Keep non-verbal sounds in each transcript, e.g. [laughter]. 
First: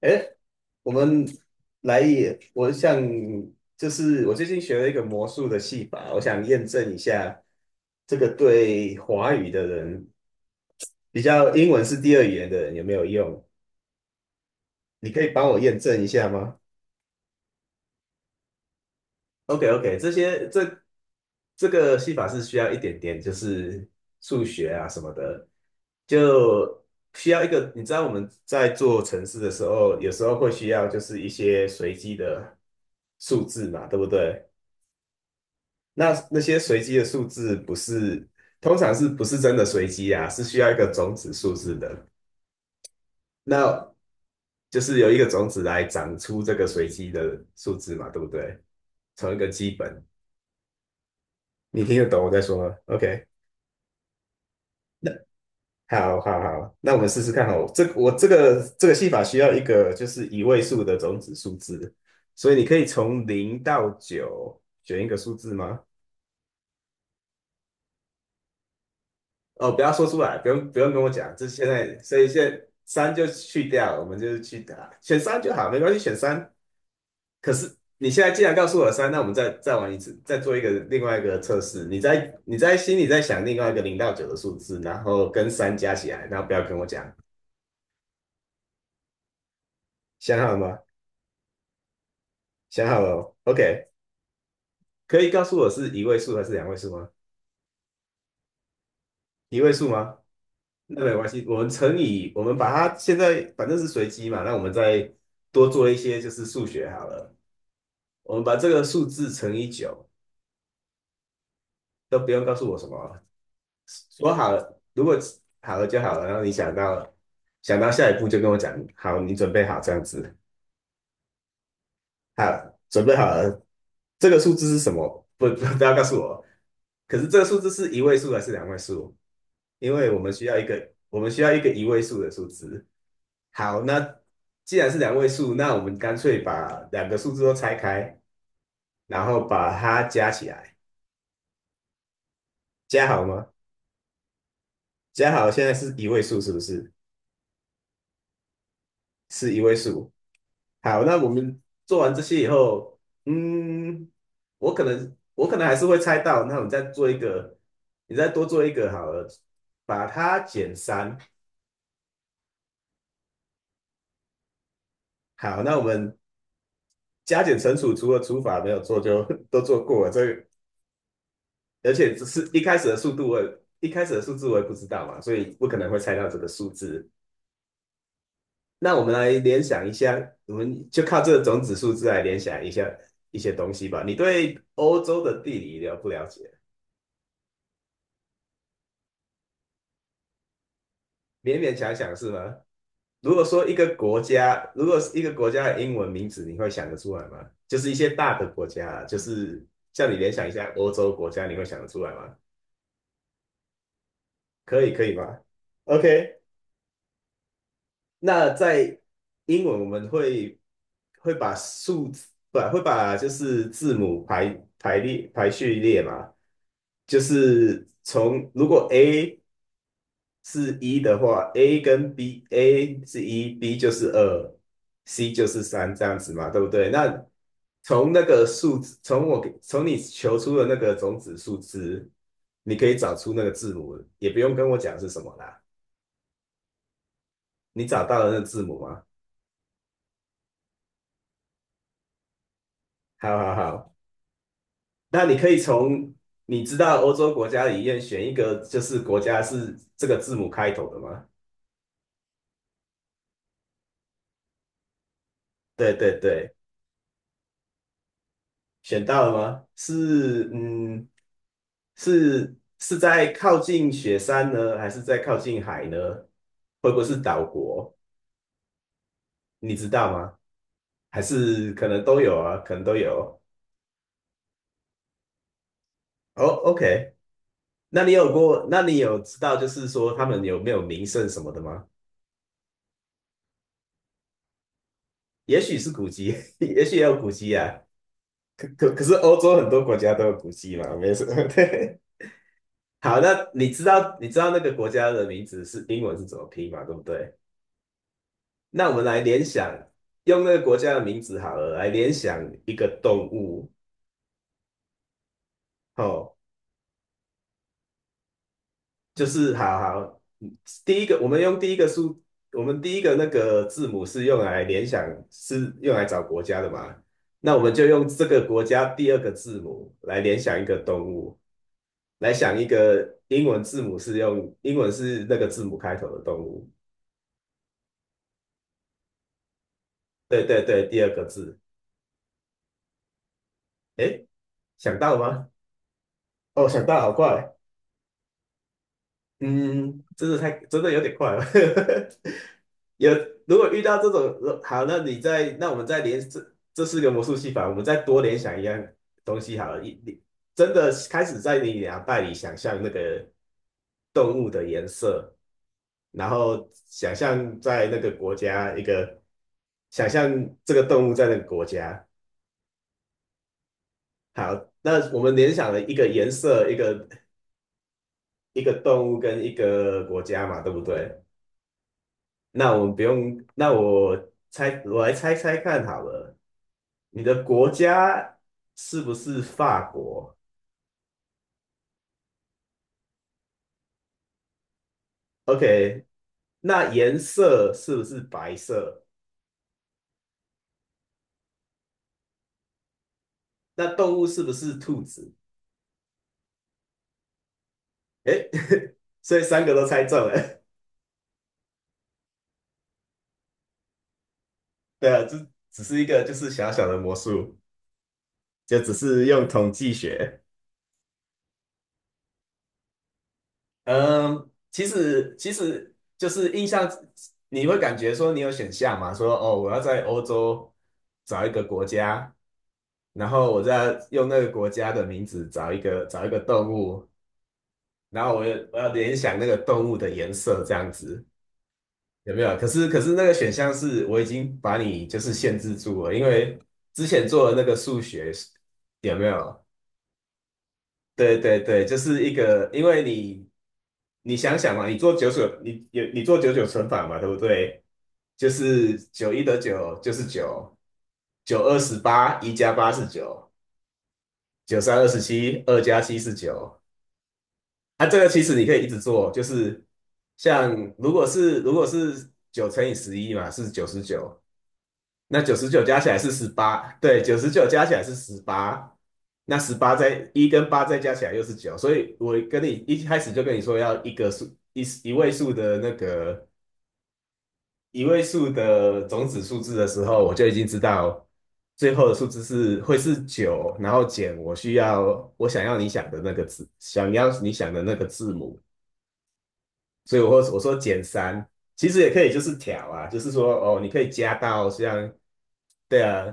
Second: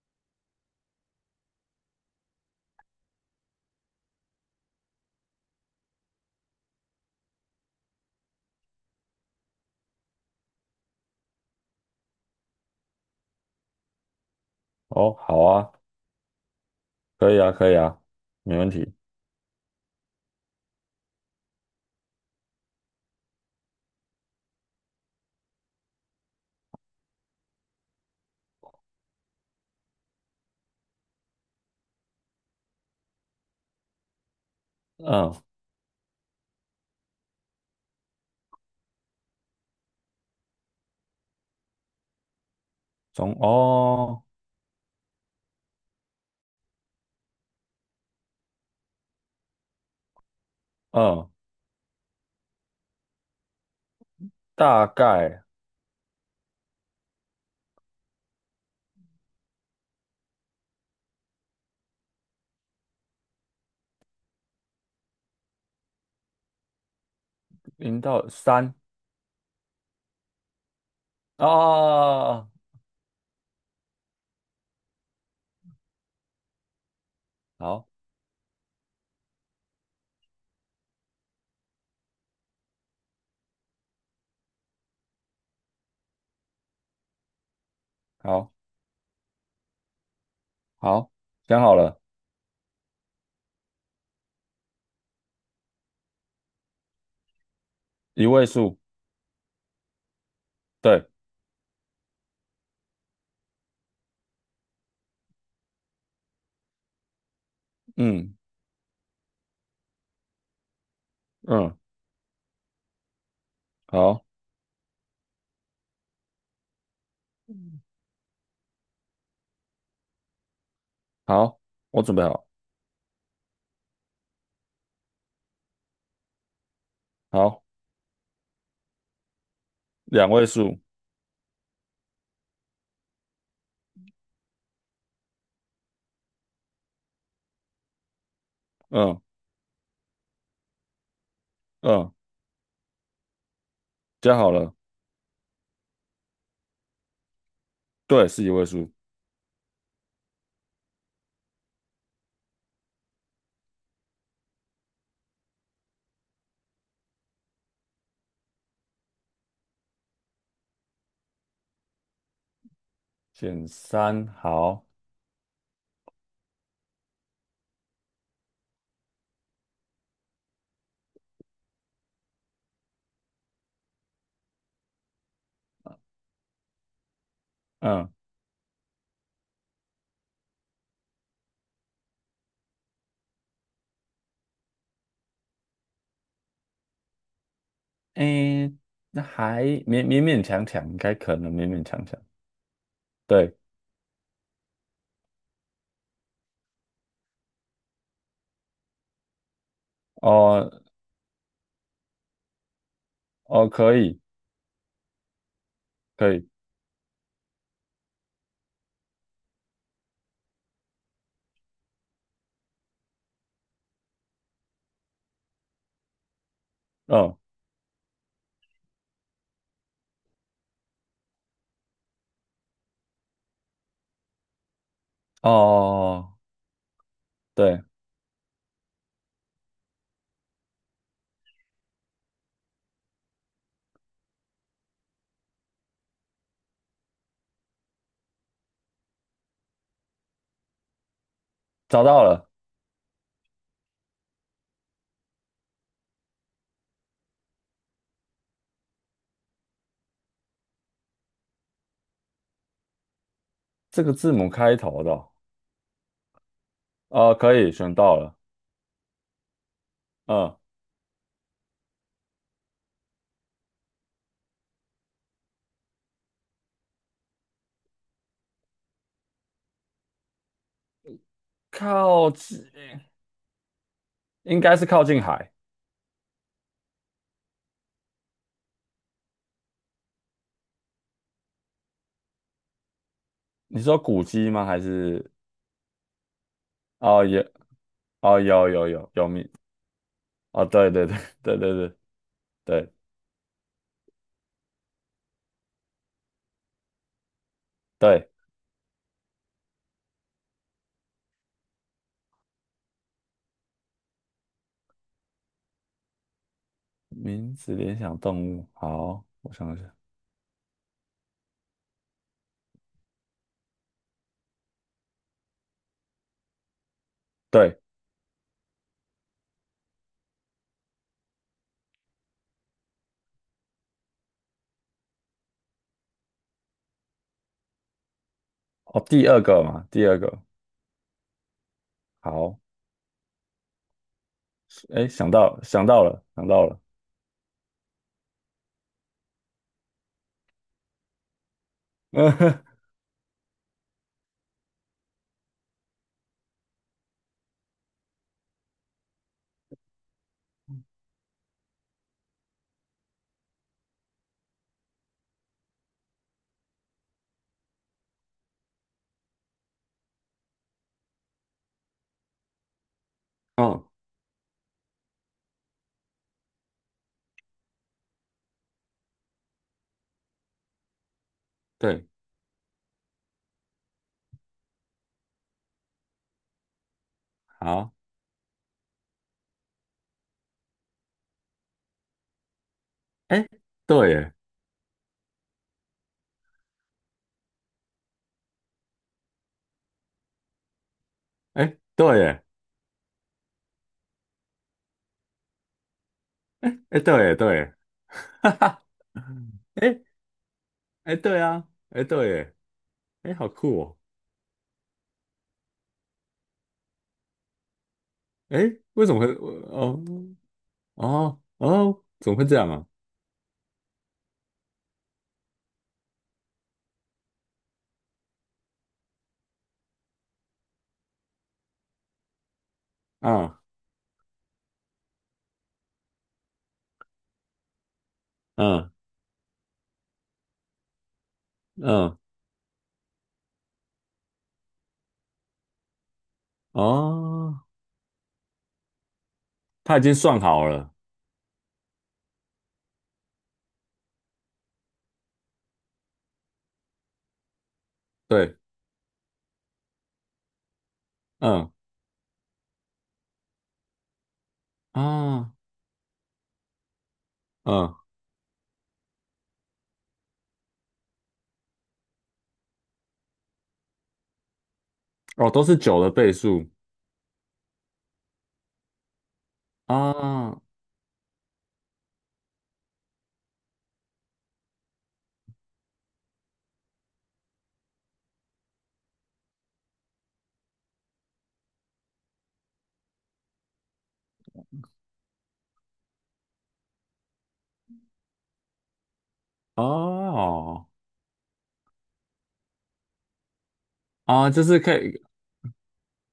哎，我们来也，我想就是我最近学了一个魔术的戏法，我想验证一下这个对华语的人，比较英文是第二语言的人有没有用？你哦，可以好帮我啊，验证一下吗可以啊，可以啊，没问题。？OK OK，这些这这个戏法是需要一点点就是数学啊什么的，就需要一个，你知道我们在做城市的时候，有时候会需要就是一些随机的数字嘛，对不对？嗯，那些随机的数字不是，通常是不是真的随机啊？是需要一个种子数字的。从那哦，就是由一个种子来长出这个随机的数字嘛，对不对？从一个基本，嗯，你听得懂我在说吗？OK，大那概好好好，那我们试试看哦。这个戏法需要一个就是一位数的种子数字，所以你可以从零到九选一个数字吗？零到三哦，不要说出来，不用跟我讲，这啊，现在所以现哦在三就去掉，我们就是去选三就好，没关系，选三。可是哦你现在既然告诉我三，那我们再玩一次，再做一个另外一个测试。你在心里在想另外一个零到九的数字，然后跟三加起来，然后不要跟我讲，好，好，想好了吗？好，想好了，想好了 o k 可以告诉我是一位数还是两位数吗？一位数，一位数吗？那对，没关系，我们乘以，我们把它现在反正是随机嘛，那我们再多做一些就是数学好了。嗯我们把这个数字乘以九，嗯，都不用告诉我什么啊好，说好了，如果好了就好了。然后你想到了，想嗯到下一步就跟我讲，好，你准备好这样子，好，我准备好，好，准备好了，这个数字是什么？不，[laughs] 不要告诉我。可是这个数好，字是一位数还是两位数？因为我两们需位要一数，个，我们需要一个一位数的数字。好，那既然是两位数，那我们干脆把两个数字都拆开，嗯然后把它加起来，嗯，加好吗？加好了，加好，现在是一位数，是不是？对，是一位数，是一位数。好，那我们做完这些以后，嗯，我可能还是会猜到，那我们再做一个，你再多做一个好了，把它减三。选三，好，好，那我们加减乘除，除了除法没有做就 [laughs] 都做过了，这个而且只是一开始的速度我也，一开始的数字我也不知道嘛，所以不可能会猜到这个数字。嗯，那我们来联想一下，我们就靠这个种子数字来联想一下一些东西吧。你对欧洲的地理了不了解？诶，那还勉勉勉强强，应该可能勉勉勉勉强强强强，是吗？如果对。说一个国家，如果是一个国家的英文名字，你会想得出来吗？就是一些大的国家啊就是叫你联想一哦，下欧洲国家，你会想得出来吗？哦，可以，可以，可以吗可？OK，以，那在英文我们会会把数字，不，会把就是字母排排列排序列嘛，就嗯，是从如果 A 是一的话，A 跟 B，A 是一，B 就是二，C 就是三这样子哦，嘛，对不对？那对，从那个数字，从我给从你求出的那个种子数字，你可以找出那个字母，也不用跟我讲是什么啦，你找到了那个字母吗？找到了，好好好。那你可以从你知道欧洲国家里面选一个，就是国家是这个字母开头的吗？这个字母开头的哦，对对对，可以选到了，选到了吗？是嗯，嗯，是是在靠近雪山呢，还是在靠近海呢？会不会是岛国？你知道吗？还是可能都靠有啊，近，可能都有。应该是靠近海。哦，OK，那你有过？那你有知道就是说他们有没有名胜什么的吗？你说古迹吗？还是也许是古迹，[laughs] 也许也有哦，古有，迹啊。哦，可有，有，可有，是有欧名，洲很多国家都有古哦，迹对，嘛，对，没对 什么。[laughs]，[laughs] 对，对，对，对，对，好，那你知道你知道那个国家的名字是英文是怎么拼嘛？对不对？对，那我们来联想，用那个国家的名字好了，来联想一个动物。哦，名字联想动物，好，就我是想一好下，好，嗯第一个我们用第一个数，我们第一个那个字母是用来联想，是用来找国家的嘛？那我们对，就用这个国家第二个字母来联想一个动物，来想一个英文字母是用英文是那个字母开头的动物。哦，第二个嘛，第二个，对对对，第二个字。好，诶，想哎，到了想吗？到，想到了，想到哦，了，想到，好快。嗯，真的太真的有点快了。[laughs] [laughs] 有如果遇到这种，好，那你再那我们再联这四个魔术戏法，我们再多联想一样东西好了。一你真的开始在你脑袋里想象那个动物的颜色，然后想象在那个国家一个，想象这个动物在那个国家。嗯，好，那我们联想了一个颜色、一个一个动物跟一个国家嘛，对不对？对，那我们不用，那我猜，我来猜猜看好了，你的国好，家是不是法国哎，对耶？OK，那颜色是不是白色？哎，对耶，那动物是不是兔子？哎哎对耶对耶，[laughs] 诶，哈哈，[laughs] 所以三个都哎猜中了。哎对啊，哎对耶，哎好酷哦，[laughs] 对啊，这只是一个就是小小的魔术，哎就只为什么是会用统计哦学。哦哦怎么会这样啊？嗯，其实其实就是印象，你会感觉说你有选项嘛？说哦，我要在欧洲找一个国家，然后啊我再用那个国家的名字找一个找一个动物，然后我要我嗯要联想那个动物的颜色这样子，嗯有没有？可是可是那个选项是我已经把你就是限制住了，因为之前做的哦，那个数学有没有？他已经算好了，对对对，就是一个，因为你你想想嘛，你做九九，你有你做九九乘法嘛，对不对？就对，是九一得九就是九，九嗯二十八，一加八是九，九三二十啊七，二加七是九。嗯啊，这个其实你可以一直做，就是像如果是如果是九乘以十一嘛，是九十九，那哦九都十是九加九的起来是倍十数八，对，九十九加起来是十八，那十八再一啊跟八再加起来又是九，所以我跟你一开始就跟你说要一个数一一位数的那个一位数的种子数字的时候，我就已经知道最后的数字是会是九，然后减我需要我想要你想的那个字，想要你想的那个字母，所以我说哦减三，其实也可以就是调啊，就是说哦，你可以加啊，就到是可像，以对啊，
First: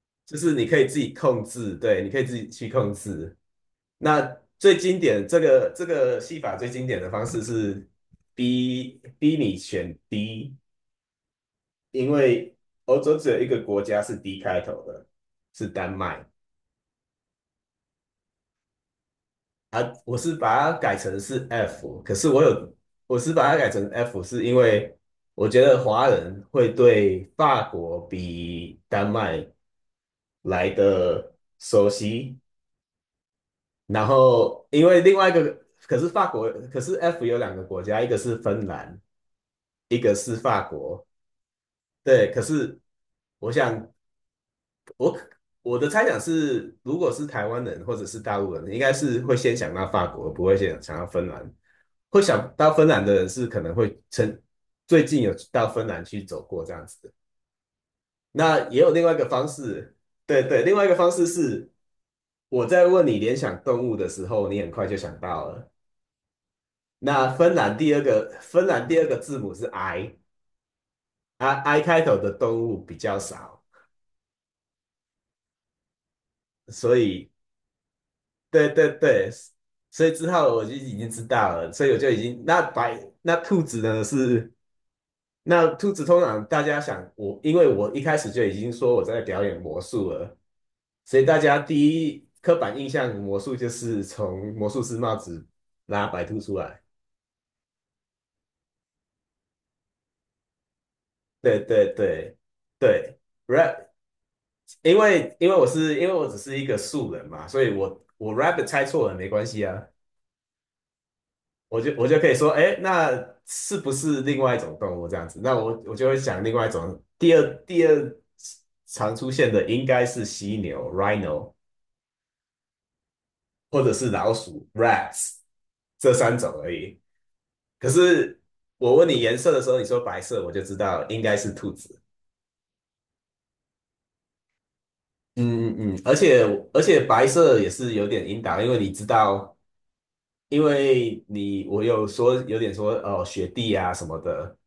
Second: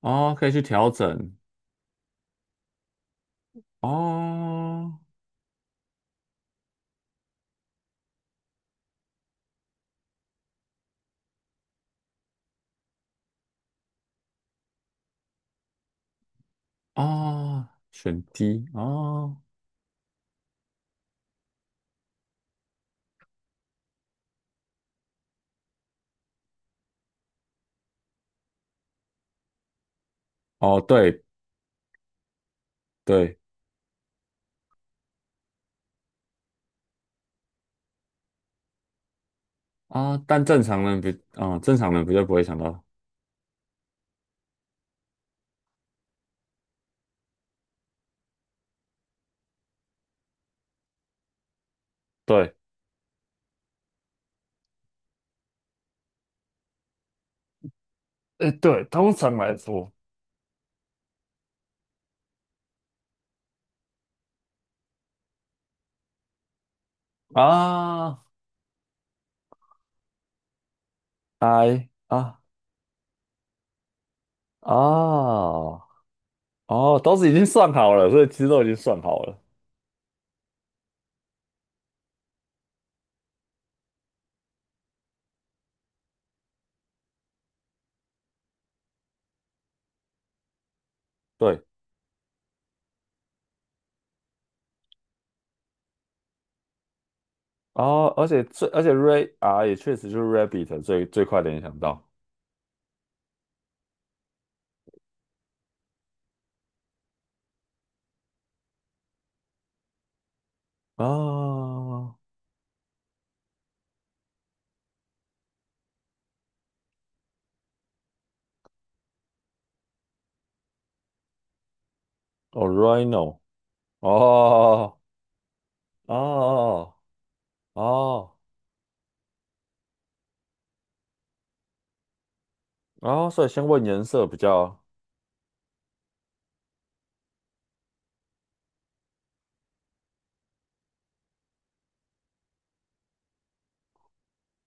哦就可以是去你可以调自己整控制，对，你可以自己去控制。那最经哦典这个这个戏法最经典的方式是逼你选 D，因为欧洲只有一个国家是 D 开头的，是丹麦。哦选 D 哦啊，我是把它改成是 F，可是我有，我是把它改成 F，是因为我觉得华人会对法国比丹麦来哦对。的熟悉，对然后因为另外一个，可是法国，可是 F 有两个国家，一个是芬兰，一个啊，是但法正常人国，比啊、正常人比较对，不可会想是到。我想我我的猜想是，如果是台湾人或者是大陆人，应该是会先想到法国，不会先想到芬兰。会想对，到芬兰的人是可能会最近有到芬兰去走过这样子的。哎，那也对，有另外通一个常方来说式，对对，另外一个方式是我在问你联想动物的时候，你很快就想到了。那芬兰第二啊，个芬兰第二个字母是 I，啊 I 哎开头的啊动物比较少，啊所哦，都是以已经算好了，所以其实都已对经对算好对，了。所以之后我就已经知道了，所以我就已经那白那兔子呢是那兔子通常大家想我，因为我一开始就已经说我在表演魔术了，所以大家对，第一刻板印象魔术就是从魔术师帽子拉白兔出来。哦，而且 Ray 啊也确实就是 Rabbit 最最快对联想对到对对，rap，因为因为我是因为我只是一个素人嘛，所以我 rabbit 猜错了没关系啊，啊我就哦可以说，哎，那是不是另外一种动物这样子？那我就会想另外一种，第二常出现的应该是犀牛 rhino。，Rhino 或者是老鼠（ 哦 （rats） 这三种而哦已。可哦是我问你颜色的时候，你说白色，我就知道应该是兔子。哦，所以先问颜色比较嗯嗯嗯，而且而且白色也是有点引导，因为你知道，因为你我有说有点说哦雪地啊什么的，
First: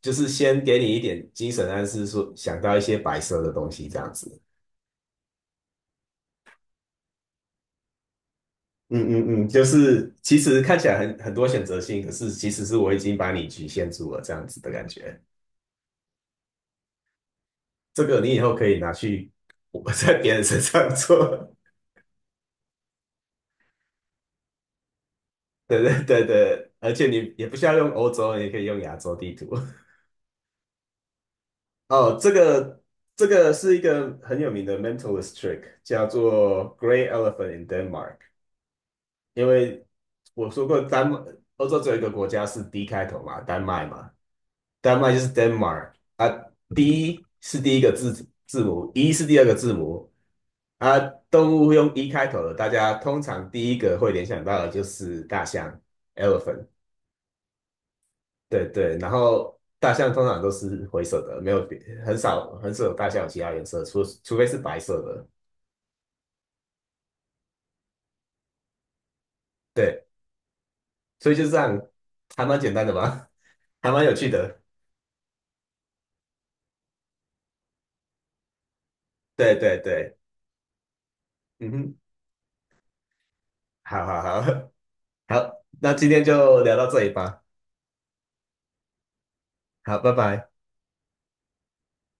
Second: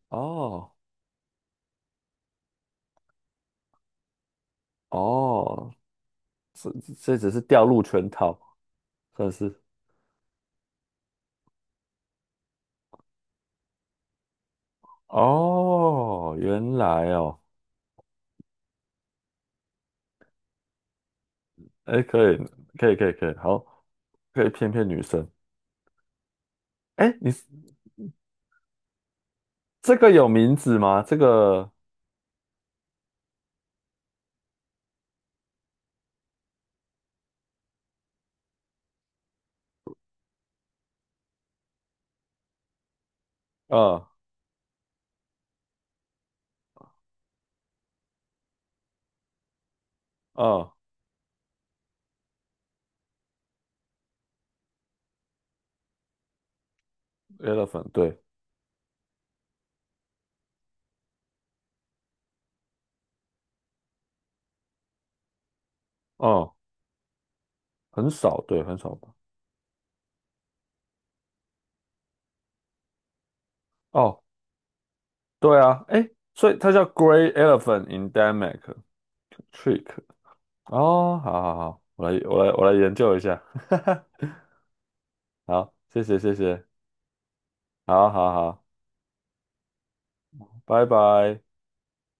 就是先哦给你一点精神暗示，说想到一些白色的东西这样子。哦，这这只是掉入圈套，嗯算嗯嗯，是。就是其实看起来很多选择性，可是其实是我已经把你局限住了这样子的感觉。哦，原来哦，这个你以后可以拿去我在别人身上做，哎，可以，可以，可以，可以，好，可以骗骗女生。[laughs] 对对对对，而且哎，你你是也不需要用欧洲，你也可以用亚洲地图。这个有名字吗？这个，[laughs] 哦，这个这个是一个很有名的 mentalist trick，叫做 Grey Elephant in Denmark。因为我说过丹麦，欧洲只有一个国家是 D 开头嘛，丹麦呃嘛，丹麦就是 Denmark 啊，D 是第一个字母，E 是第二个字母呃啊，动物用一开头的，大家通常第一个会联想到的就是大象（ （elephant）。，elephant，对，对对，然后大象通常都是灰色的，没有别很少很少有大象有其他颜色，除非是白色的。哦，很少，对，很少吧。对，所以就这样，还蛮简单的吧，[laughs] 还蛮有哦，趣的。对啊，哎，所以它叫 Grey Elephant Endemic 对对 Trick。对，哦，好好嗯好，哼，我来，我来，我来研究一好下。好好 [laughs] [laughs] 好，好，那谢今谢，天谢就谢，聊到这里吧。好好好，好，拜拜。拜拜。